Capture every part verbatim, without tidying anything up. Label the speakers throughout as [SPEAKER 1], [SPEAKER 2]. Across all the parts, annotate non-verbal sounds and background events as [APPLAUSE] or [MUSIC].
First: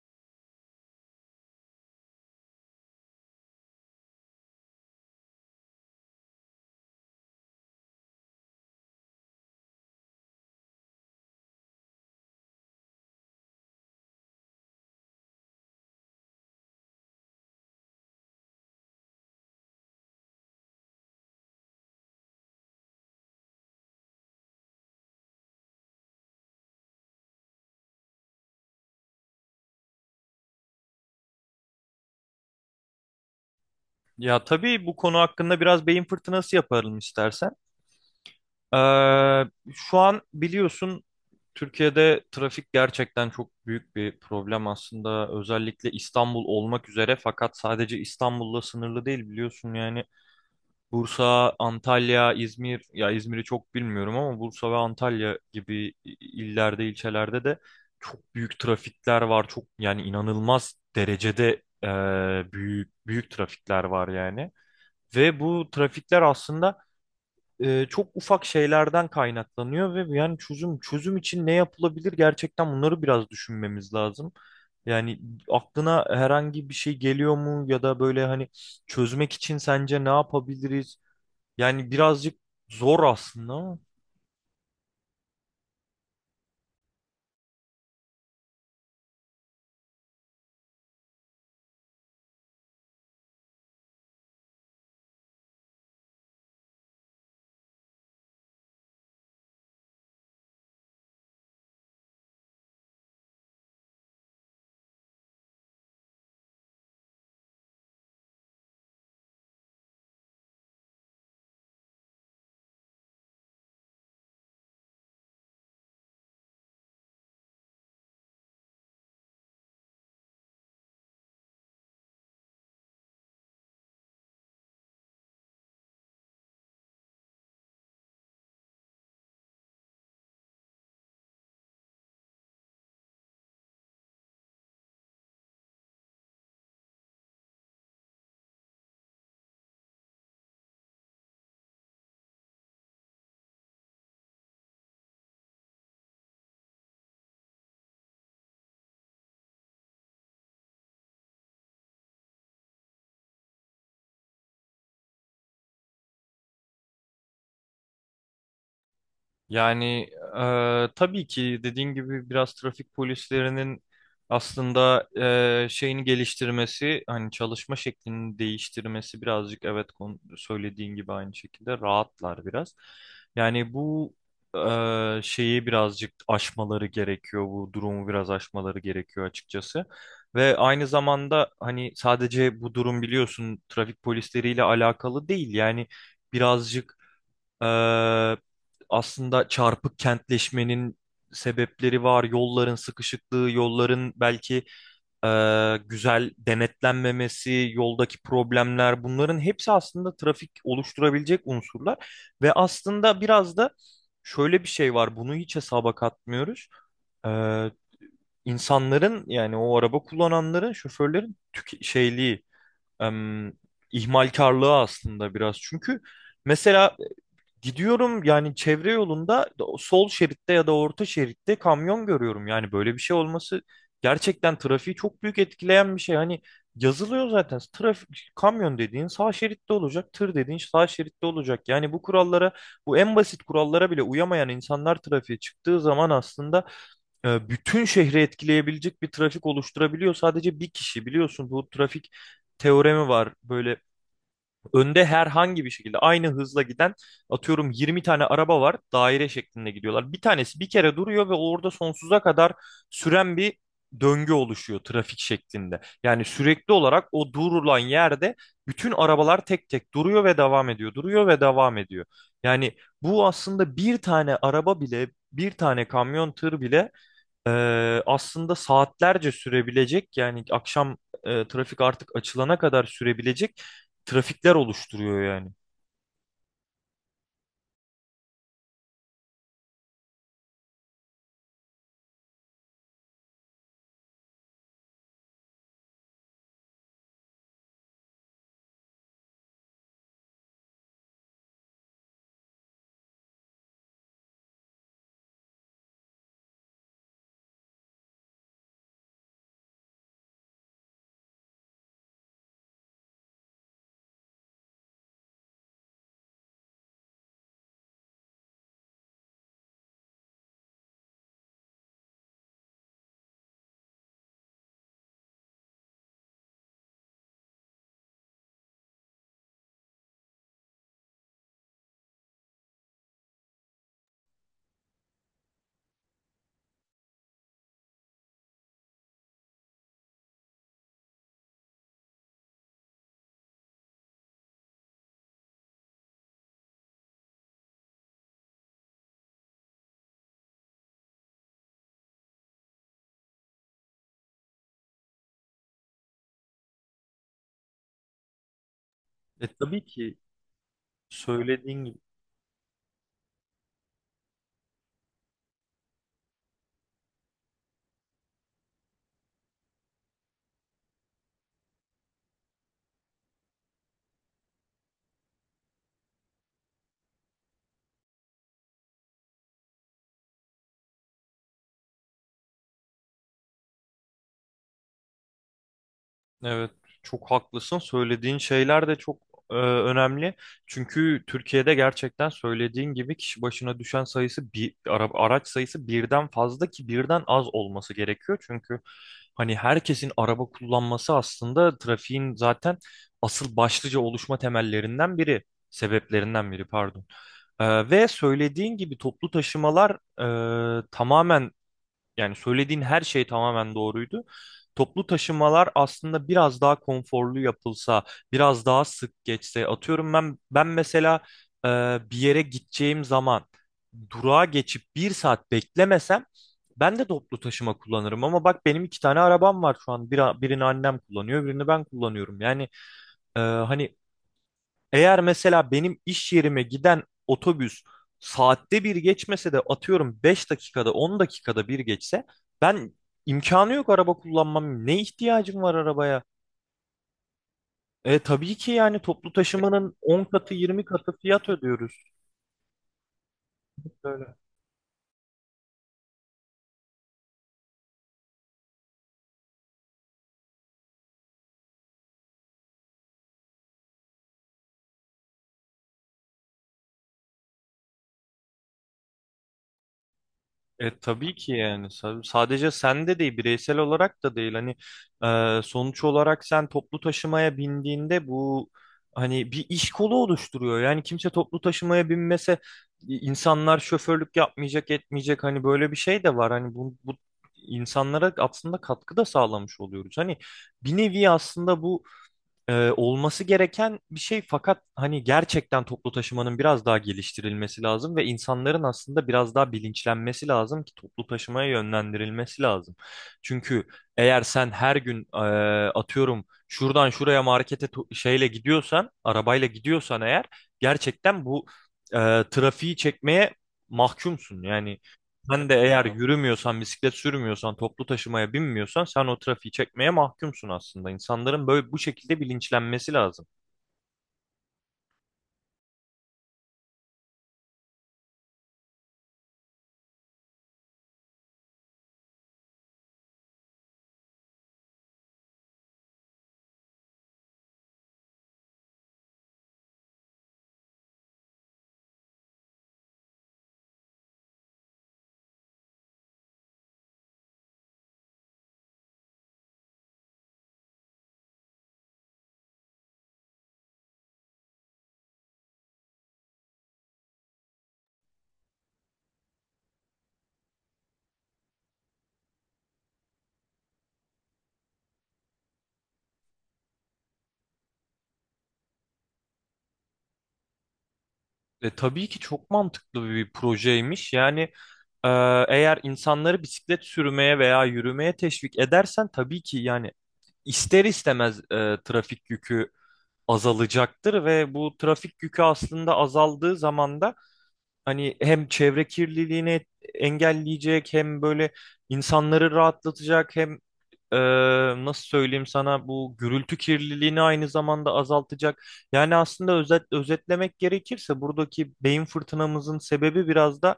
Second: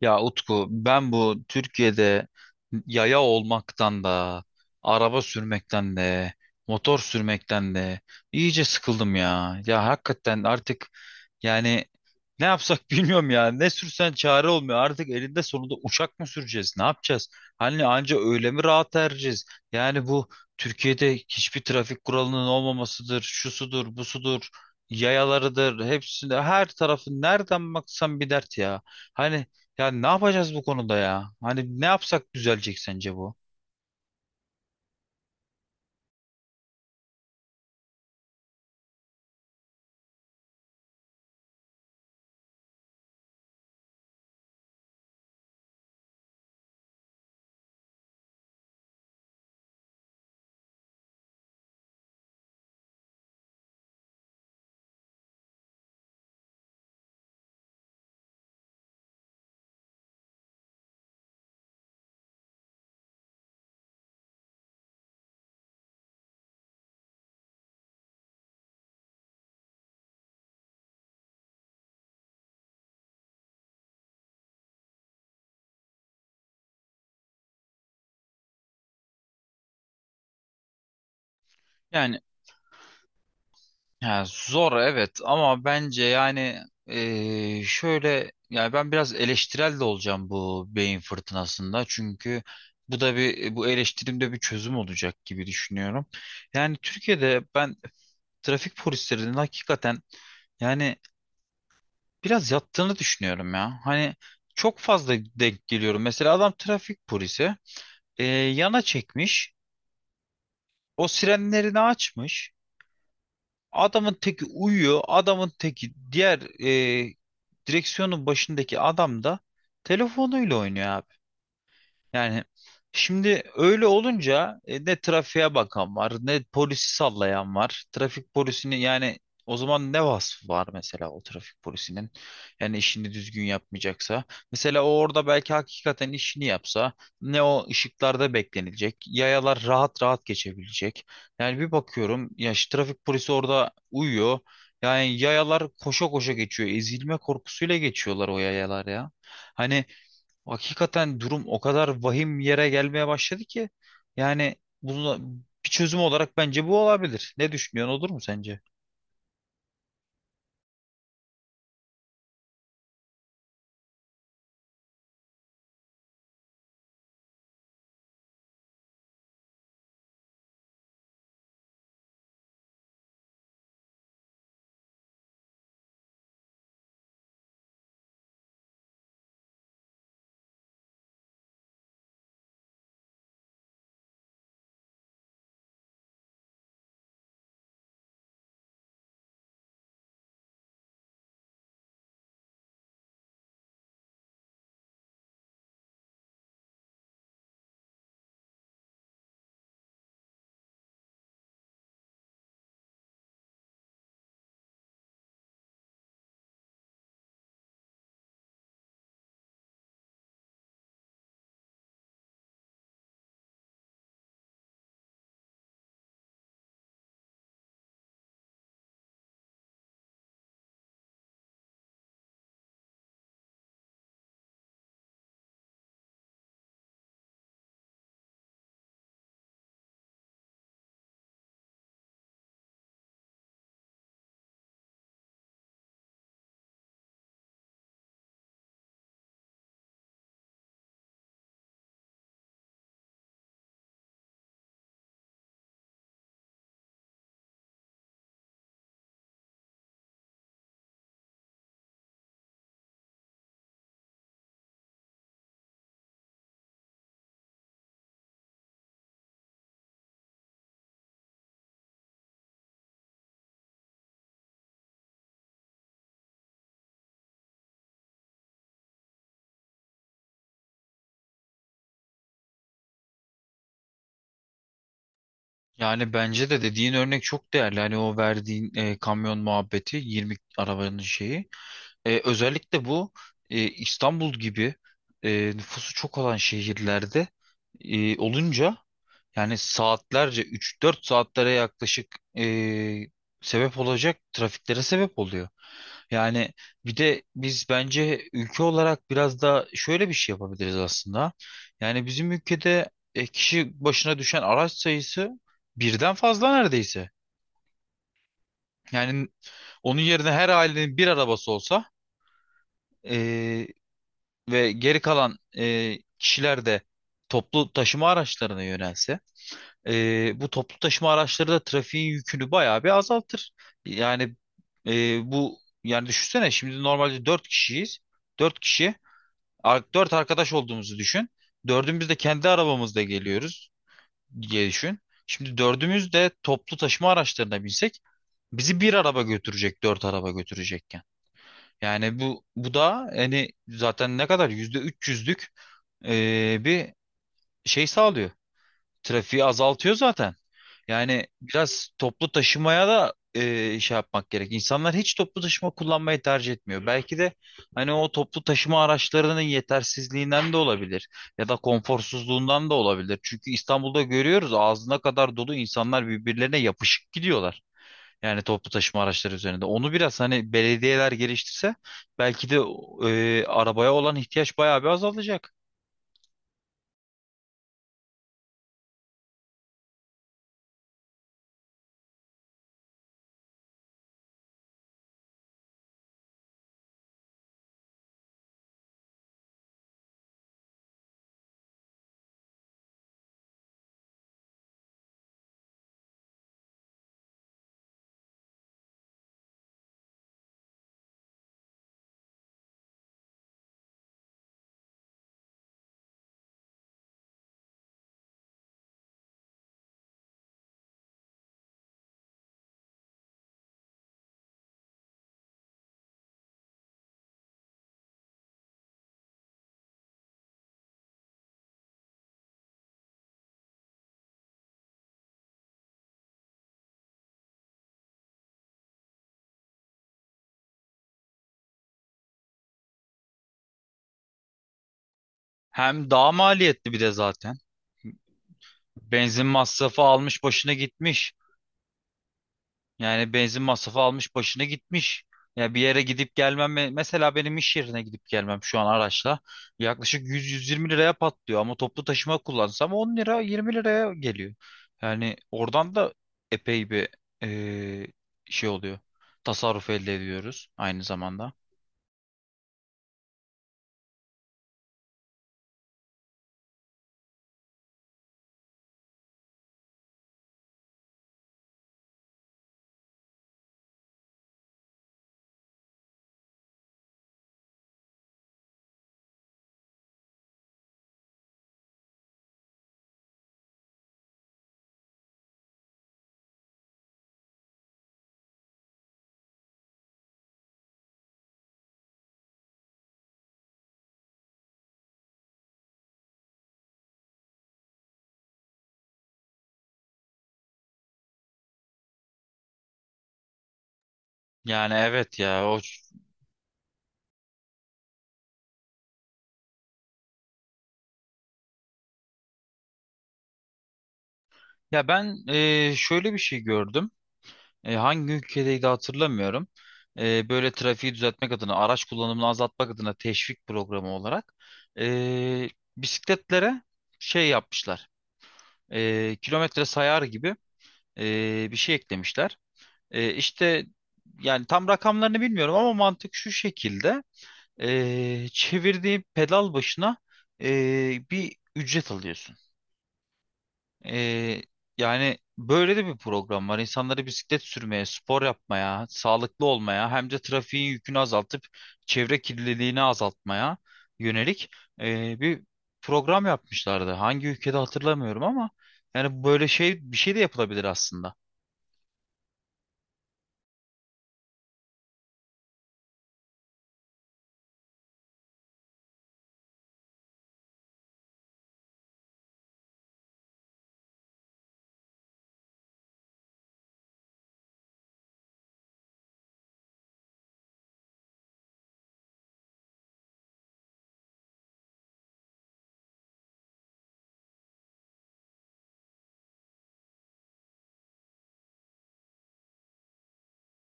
[SPEAKER 1] Ya Utku, ben bu Türkiye'de yaya olmaktan da araba sürmekten de motor sürmekten de iyice sıkıldım ya. Ya hakikaten artık yani ne yapsak [LAUGHS] bilmiyorum ya. Ne sürsen çare olmuyor. Artık elinde sonunda uçak mı süreceğiz? Ne yapacağız? Hani anca öyle mi rahat ereceğiz? Yani bu Türkiye'de hiçbir trafik kuralının olmamasıdır. Şusudur, busudur, yayalarıdır. Hepsinde her tarafı nereden baksan bir dert ya. Hani ya ne yapacağız bu konuda ya? Hani ne yapsak düzelecek sence bu?
[SPEAKER 2] Ya tabii bu konu hakkında biraz beyin fırtınası yapalım istersen. Ee, Şu an biliyorsun Türkiye'de trafik gerçekten çok büyük bir problem aslında. Özellikle İstanbul olmak üzere, fakat sadece İstanbul'la sınırlı değil biliyorsun yani. Bursa, Antalya, İzmir, ya İzmir'i çok bilmiyorum ama Bursa ve Antalya gibi illerde, ilçelerde de çok büyük trafikler var. Çok, yani inanılmaz derecede e, büyük büyük trafikler var yani. Ve bu trafikler aslında e, çok ufak şeylerden kaynaklanıyor ve yani çözüm çözüm için ne yapılabilir, gerçekten bunları biraz düşünmemiz lazım. Yani aklına herhangi bir şey geliyor mu ya da böyle hani çözmek için sence ne yapabiliriz? Yani
[SPEAKER 1] Yani
[SPEAKER 2] birazcık zor aslında ama.
[SPEAKER 1] Ya zor, evet, ama bence yani eee, şöyle, yani ben biraz eleştirel de olacağım bu beyin fırtınasında, çünkü bu da bir bu eleştirimde bir çözüm olacak gibi düşünüyorum. Yani Türkiye'de ben trafik polislerinin hakikaten yani biraz yattığını düşünüyorum ya. Hani çok fazla denk geliyorum. Mesela adam trafik polisi, eee, yana çekmiş, o sirenlerini açmış. Adamın teki uyuyor. Adamın teki diğer, e, direksiyonun başındaki adam da telefonuyla oynuyor abi. Yani şimdi öyle olunca e, ne trafiğe bakan var, ne polisi sallayan var. Trafik polisini, yani o zaman ne vasfı var mesela o trafik polisinin? Yani işini düzgün yapmayacaksa. Mesela o orada belki hakikaten işini yapsa, ne o ışıklarda beklenilecek, yayalar rahat rahat geçebilecek. Yani bir bakıyorum ya, şu trafik polisi orada uyuyor. Yani yayalar koşa koşa geçiyor. Ezilme korkusuyla geçiyorlar o yayalar ya. Hani Hakikaten durum o kadar vahim yere gelmeye başladı ki, yani bunu bir çözüm olarak bence bu olabilir. Ne düşünüyorsun, olur mu sence?
[SPEAKER 2] Yani e, tabii ki dediğin gibi biraz trafik polislerinin aslında e, şeyini geliştirmesi, hani çalışma şeklini değiştirmesi birazcık, evet, kon- söylediğin gibi aynı şekilde rahatlar biraz. Yani bu e, şeyi birazcık aşmaları gerekiyor, bu durumu biraz aşmaları gerekiyor açıkçası. Ve aynı zamanda hani sadece bu durum biliyorsun trafik polisleriyle alakalı değil yani, birazcık ee, aslında çarpık kentleşmenin sebepleri var. Yolların sıkışıklığı, yolların belki e, güzel denetlenmemesi, yoldaki problemler, bunların hepsi aslında trafik oluşturabilecek unsurlar. Ve aslında biraz da şöyle bir şey var. Bunu hiç hesaba katmıyoruz. Ee, insanların yani, o araba kullananların, şoförlerin tüke- şeyliği, em, ihmalkarlığı aslında biraz. Çünkü mesela gidiyorum yani çevre yolunda, o sol şeritte ya da orta şeritte kamyon görüyorum. Yani böyle bir şey olması gerçekten trafiği çok büyük etkileyen bir şey. Hani yazılıyor zaten trafik, kamyon dediğin sağ şeritte olacak, tır dediğin sağ şeritte olacak. Yani bu kurallara, bu en basit kurallara bile uyamayan insanlar trafiğe çıktığı zaman aslında e, bütün şehri etkileyebilecek bir trafik oluşturabiliyor. Sadece bir kişi. Biliyorsun, bu trafik teoremi var. Böyle önde herhangi bir şekilde aynı hızla giden, atıyorum, yirmi tane araba var, daire şeklinde gidiyorlar. Bir tanesi bir kere duruyor ve orada sonsuza kadar süren bir döngü oluşuyor trafik şeklinde. Yani sürekli olarak o durulan yerde bütün arabalar tek tek duruyor ve devam ediyor, duruyor ve devam ediyor. Yani bu aslında bir tane araba bile, bir tane kamyon, tır bile ee, aslında saatlerce sürebilecek, yani akşam e, trafik artık açılana kadar sürebilecek trafikler oluşturuyor yani.
[SPEAKER 1] Yani bence de dediğin örnek çok değerli. Hani o verdiğin e, kamyon muhabbeti, yirmi arabanın şeyi. E, özellikle bu e, İstanbul gibi e, nüfusu çok olan şehirlerde e, olunca yani saatlerce, üç dört saatlere yaklaşık e, sebep olacak trafiklere sebep oluyor. Yani bir de biz bence ülke olarak biraz da şöyle bir şey yapabiliriz aslında. Yani bizim ülkede e, kişi başına düşen araç sayısı birden fazla neredeyse. Yani onun yerine her ailenin bir arabası olsa e, ve geri kalan e, kişiler de toplu taşıma araçlarına yönelse, e, bu toplu taşıma araçları da trafiğin yükünü bayağı bir azaltır. Yani e, bu Yani düşünsene, şimdi normalde dört kişiyiz. Dört kişi, ar- dört arkadaş olduğumuzu düşün. Dördümüz de kendi arabamızla geliyoruz diye düşün. Şimdi dördümüz de toplu taşıma araçlarına binsek, bizi bir araba götürecek, dört araba götürecek. Yani bu bu da hani zaten ne kadar, yüzde üç yüzlük eee, bir şey sağlıyor. Trafiği
[SPEAKER 2] E, tabii
[SPEAKER 1] azaltıyor
[SPEAKER 2] ki
[SPEAKER 1] zaten. Yani
[SPEAKER 2] söylediğin
[SPEAKER 1] biraz
[SPEAKER 2] gibi.
[SPEAKER 1] toplu taşımaya da eee, şey yapmak gerek. İnsanlar hiç toplu taşıma kullanmayı tercih etmiyor. Belki de hani o toplu taşıma araçlarının yetersizliğinden de olabilir ya da konforsuzluğundan da olabilir. Çünkü İstanbul'da görüyoruz, ağzına kadar dolu, insanlar birbirlerine yapışık gidiyorlar. Yani toplu taşıma araçları üzerinde. Onu biraz hani belediyeler geliştirse, belki de e, arabaya olan ihtiyaç bayağı bir azalacak.
[SPEAKER 2] Evet, çok haklısın. Söylediğin şeyler de çok e, önemli. Çünkü Türkiye'de gerçekten söylediğin gibi kişi başına düşen sayısı, bir ara- araç sayısı birden fazla, ki birden az olması gerekiyor. Çünkü hani herkesin araba kullanması aslında trafiğin zaten asıl başlıca oluşma temellerinden biri, sebeplerinden biri pardon. E, ve söylediğin gibi toplu taşımalar e, tamamen, yani söylediğin her şey tamamen doğruydu. Toplu taşımalar aslında biraz daha konforlu yapılsa, biraz daha sık geçse. Atıyorum, ben ben mesela e, bir yere gideceğim zaman durağa geçip bir saat beklemesem ben de toplu taşıma kullanırım. Ama bak, benim iki tane arabam var şu an. Bir, birini annem kullanıyor, birini ben kullanıyorum. Yani e, hani eğer mesela benim iş yerime giden otobüs saatte bir geçmese de, atıyorum, beş dakikada, on dakikada bir geçse, ben imkanı yok araba kullanmam. Ne ihtiyacım var
[SPEAKER 1] Hem
[SPEAKER 2] arabaya?
[SPEAKER 1] daha maliyetli bir de zaten.
[SPEAKER 2] E, tabii ki yani toplu
[SPEAKER 1] Benzin
[SPEAKER 2] taşımanın
[SPEAKER 1] masrafı
[SPEAKER 2] on
[SPEAKER 1] almış
[SPEAKER 2] katı
[SPEAKER 1] başına
[SPEAKER 2] yirmi katı
[SPEAKER 1] gitmiş.
[SPEAKER 2] fiyat ödüyoruz.
[SPEAKER 1] Yani benzin masrafı almış başına gitmiş. Ya bir yere gidip gelmem, me- mesela benim iş yerine gidip gelmem şu an araçla yaklaşık yüz, yüz yirmi liraya patlıyor, ama toplu taşıma kullansam on lira yirmi liraya geliyor. Yani oradan da epey bir eee, şey oluyor. Tasarruf elde ediyoruz
[SPEAKER 2] E,
[SPEAKER 1] aynı
[SPEAKER 2] tabii ki
[SPEAKER 1] zamanda.
[SPEAKER 2] yani Sa- sadece sende değil, bireysel olarak da değil hani e, sonuç olarak sen toplu taşımaya bindiğinde bu hani bir iş kolu oluşturuyor. Yani kimse toplu taşımaya binmese i- insanlar şoförlük yapmayacak, etmeyecek. Hani böyle bir şey de var, hani bu, bu insanlara aslında katkı da sağlamış oluyoruz. Hani bir nevi aslında bu e, olması gereken bir şey, fakat hani gerçekten toplu taşımanın biraz daha geliştirilmesi lazım ve insanların aslında biraz daha bilinçlenmesi lazım ki toplu taşımaya yönlendirilmesi lazım. Çünkü eğer sen her gün e, atıyorum şuradan şuraya markete to- şeyle gidiyorsan, arabayla gidiyorsan eğer, gerçekten bu e, trafiği çekmeye mahkumsun.
[SPEAKER 1] Yani
[SPEAKER 2] Yani
[SPEAKER 1] evet ya
[SPEAKER 2] sen de
[SPEAKER 1] o
[SPEAKER 2] eğer yürümüyorsan, bisiklet sürmüyorsan, toplu taşımaya binmiyorsan, sen o trafiği çekmeye mahkumsun aslında. İnsanların böyle bu şekilde bilinçlenmesi lazım.
[SPEAKER 1] Ya ben, eee, şöyle bir şey gördüm. E, hangi ülkedeydi hatırlamıyorum. E, böyle trafiği düzeltmek adına, araç kullanımını azaltmak adına, teşvik programı olarak e, bisikletlere şey yapmışlar. E, kilometre sayar gibi e, bir şey eklemişler. E, işte yani tam rakamlarını bilmiyorum ama mantık şu şekilde. E, çevirdiğin pedal başına e, bir ücret alıyorsun. Ee, Yani böyle de bir program var. İnsanları bisiklet sürmeye, spor yapmaya, sağlıklı olmaya, hem de trafiğin yükünü azaltıp çevre kirliliğini azaltmaya yönelik ee, bir program yapmışlardı. Hangi ülkede hatırlamıyorum ama yani böyle şey bir şey de yapılabilir aslında.
[SPEAKER 2] E, tabii ki çok mantıklı bir projeymiş. Yani e, eğer insanları bisiklet sürmeye veya yürümeye teşvik edersen tabii ki yani ister istemez e, trafik yükü azalacaktır ve bu trafik yükü aslında azaldığı zaman da hani hem çevre kirliliğini engelleyecek, hem böyle insanları rahatlatacak, hem Ee, nasıl söyleyeyim sana, bu gürültü kirliliğini aynı zamanda azaltacak. Yani aslında özet, özetlemek gerekirse buradaki beyin fırtınamızın sebebi biraz da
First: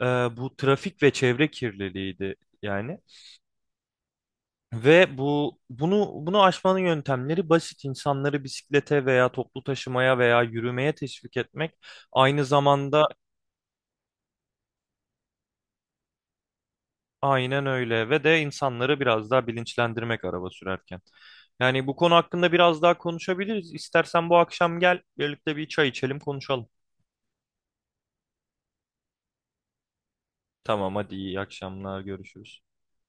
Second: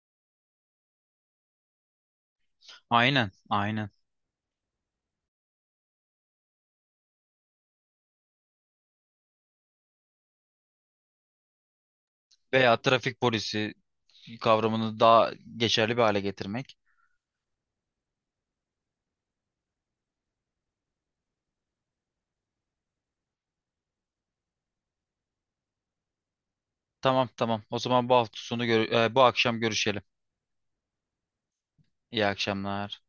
[SPEAKER 2] e, bu trafik ve çevre kirliliğiydi yani.
[SPEAKER 1] Aynen, aynen.
[SPEAKER 2] Ve bu bunu bunu aşmanın yöntemleri basit: insanları bisiklete veya toplu taşımaya veya yürümeye teşvik etmek. Aynı
[SPEAKER 1] Veya
[SPEAKER 2] zamanda
[SPEAKER 1] trafik polisi kavramını daha geçerli bir hale getirmek.
[SPEAKER 2] aynen öyle, ve de insanları biraz daha bilinçlendirmek araba sürerken. Yani bu konu hakkında biraz daha konuşabiliriz. İstersen bu akşam gel, birlikte bir çay içelim, konuşalım.
[SPEAKER 1] Tamam, tamam. O zaman bu hafta sonu gör- e, bu akşam görüşelim.
[SPEAKER 2] Tamam, hadi, iyi akşamlar,
[SPEAKER 1] İyi
[SPEAKER 2] görüşürüz.
[SPEAKER 1] akşamlar.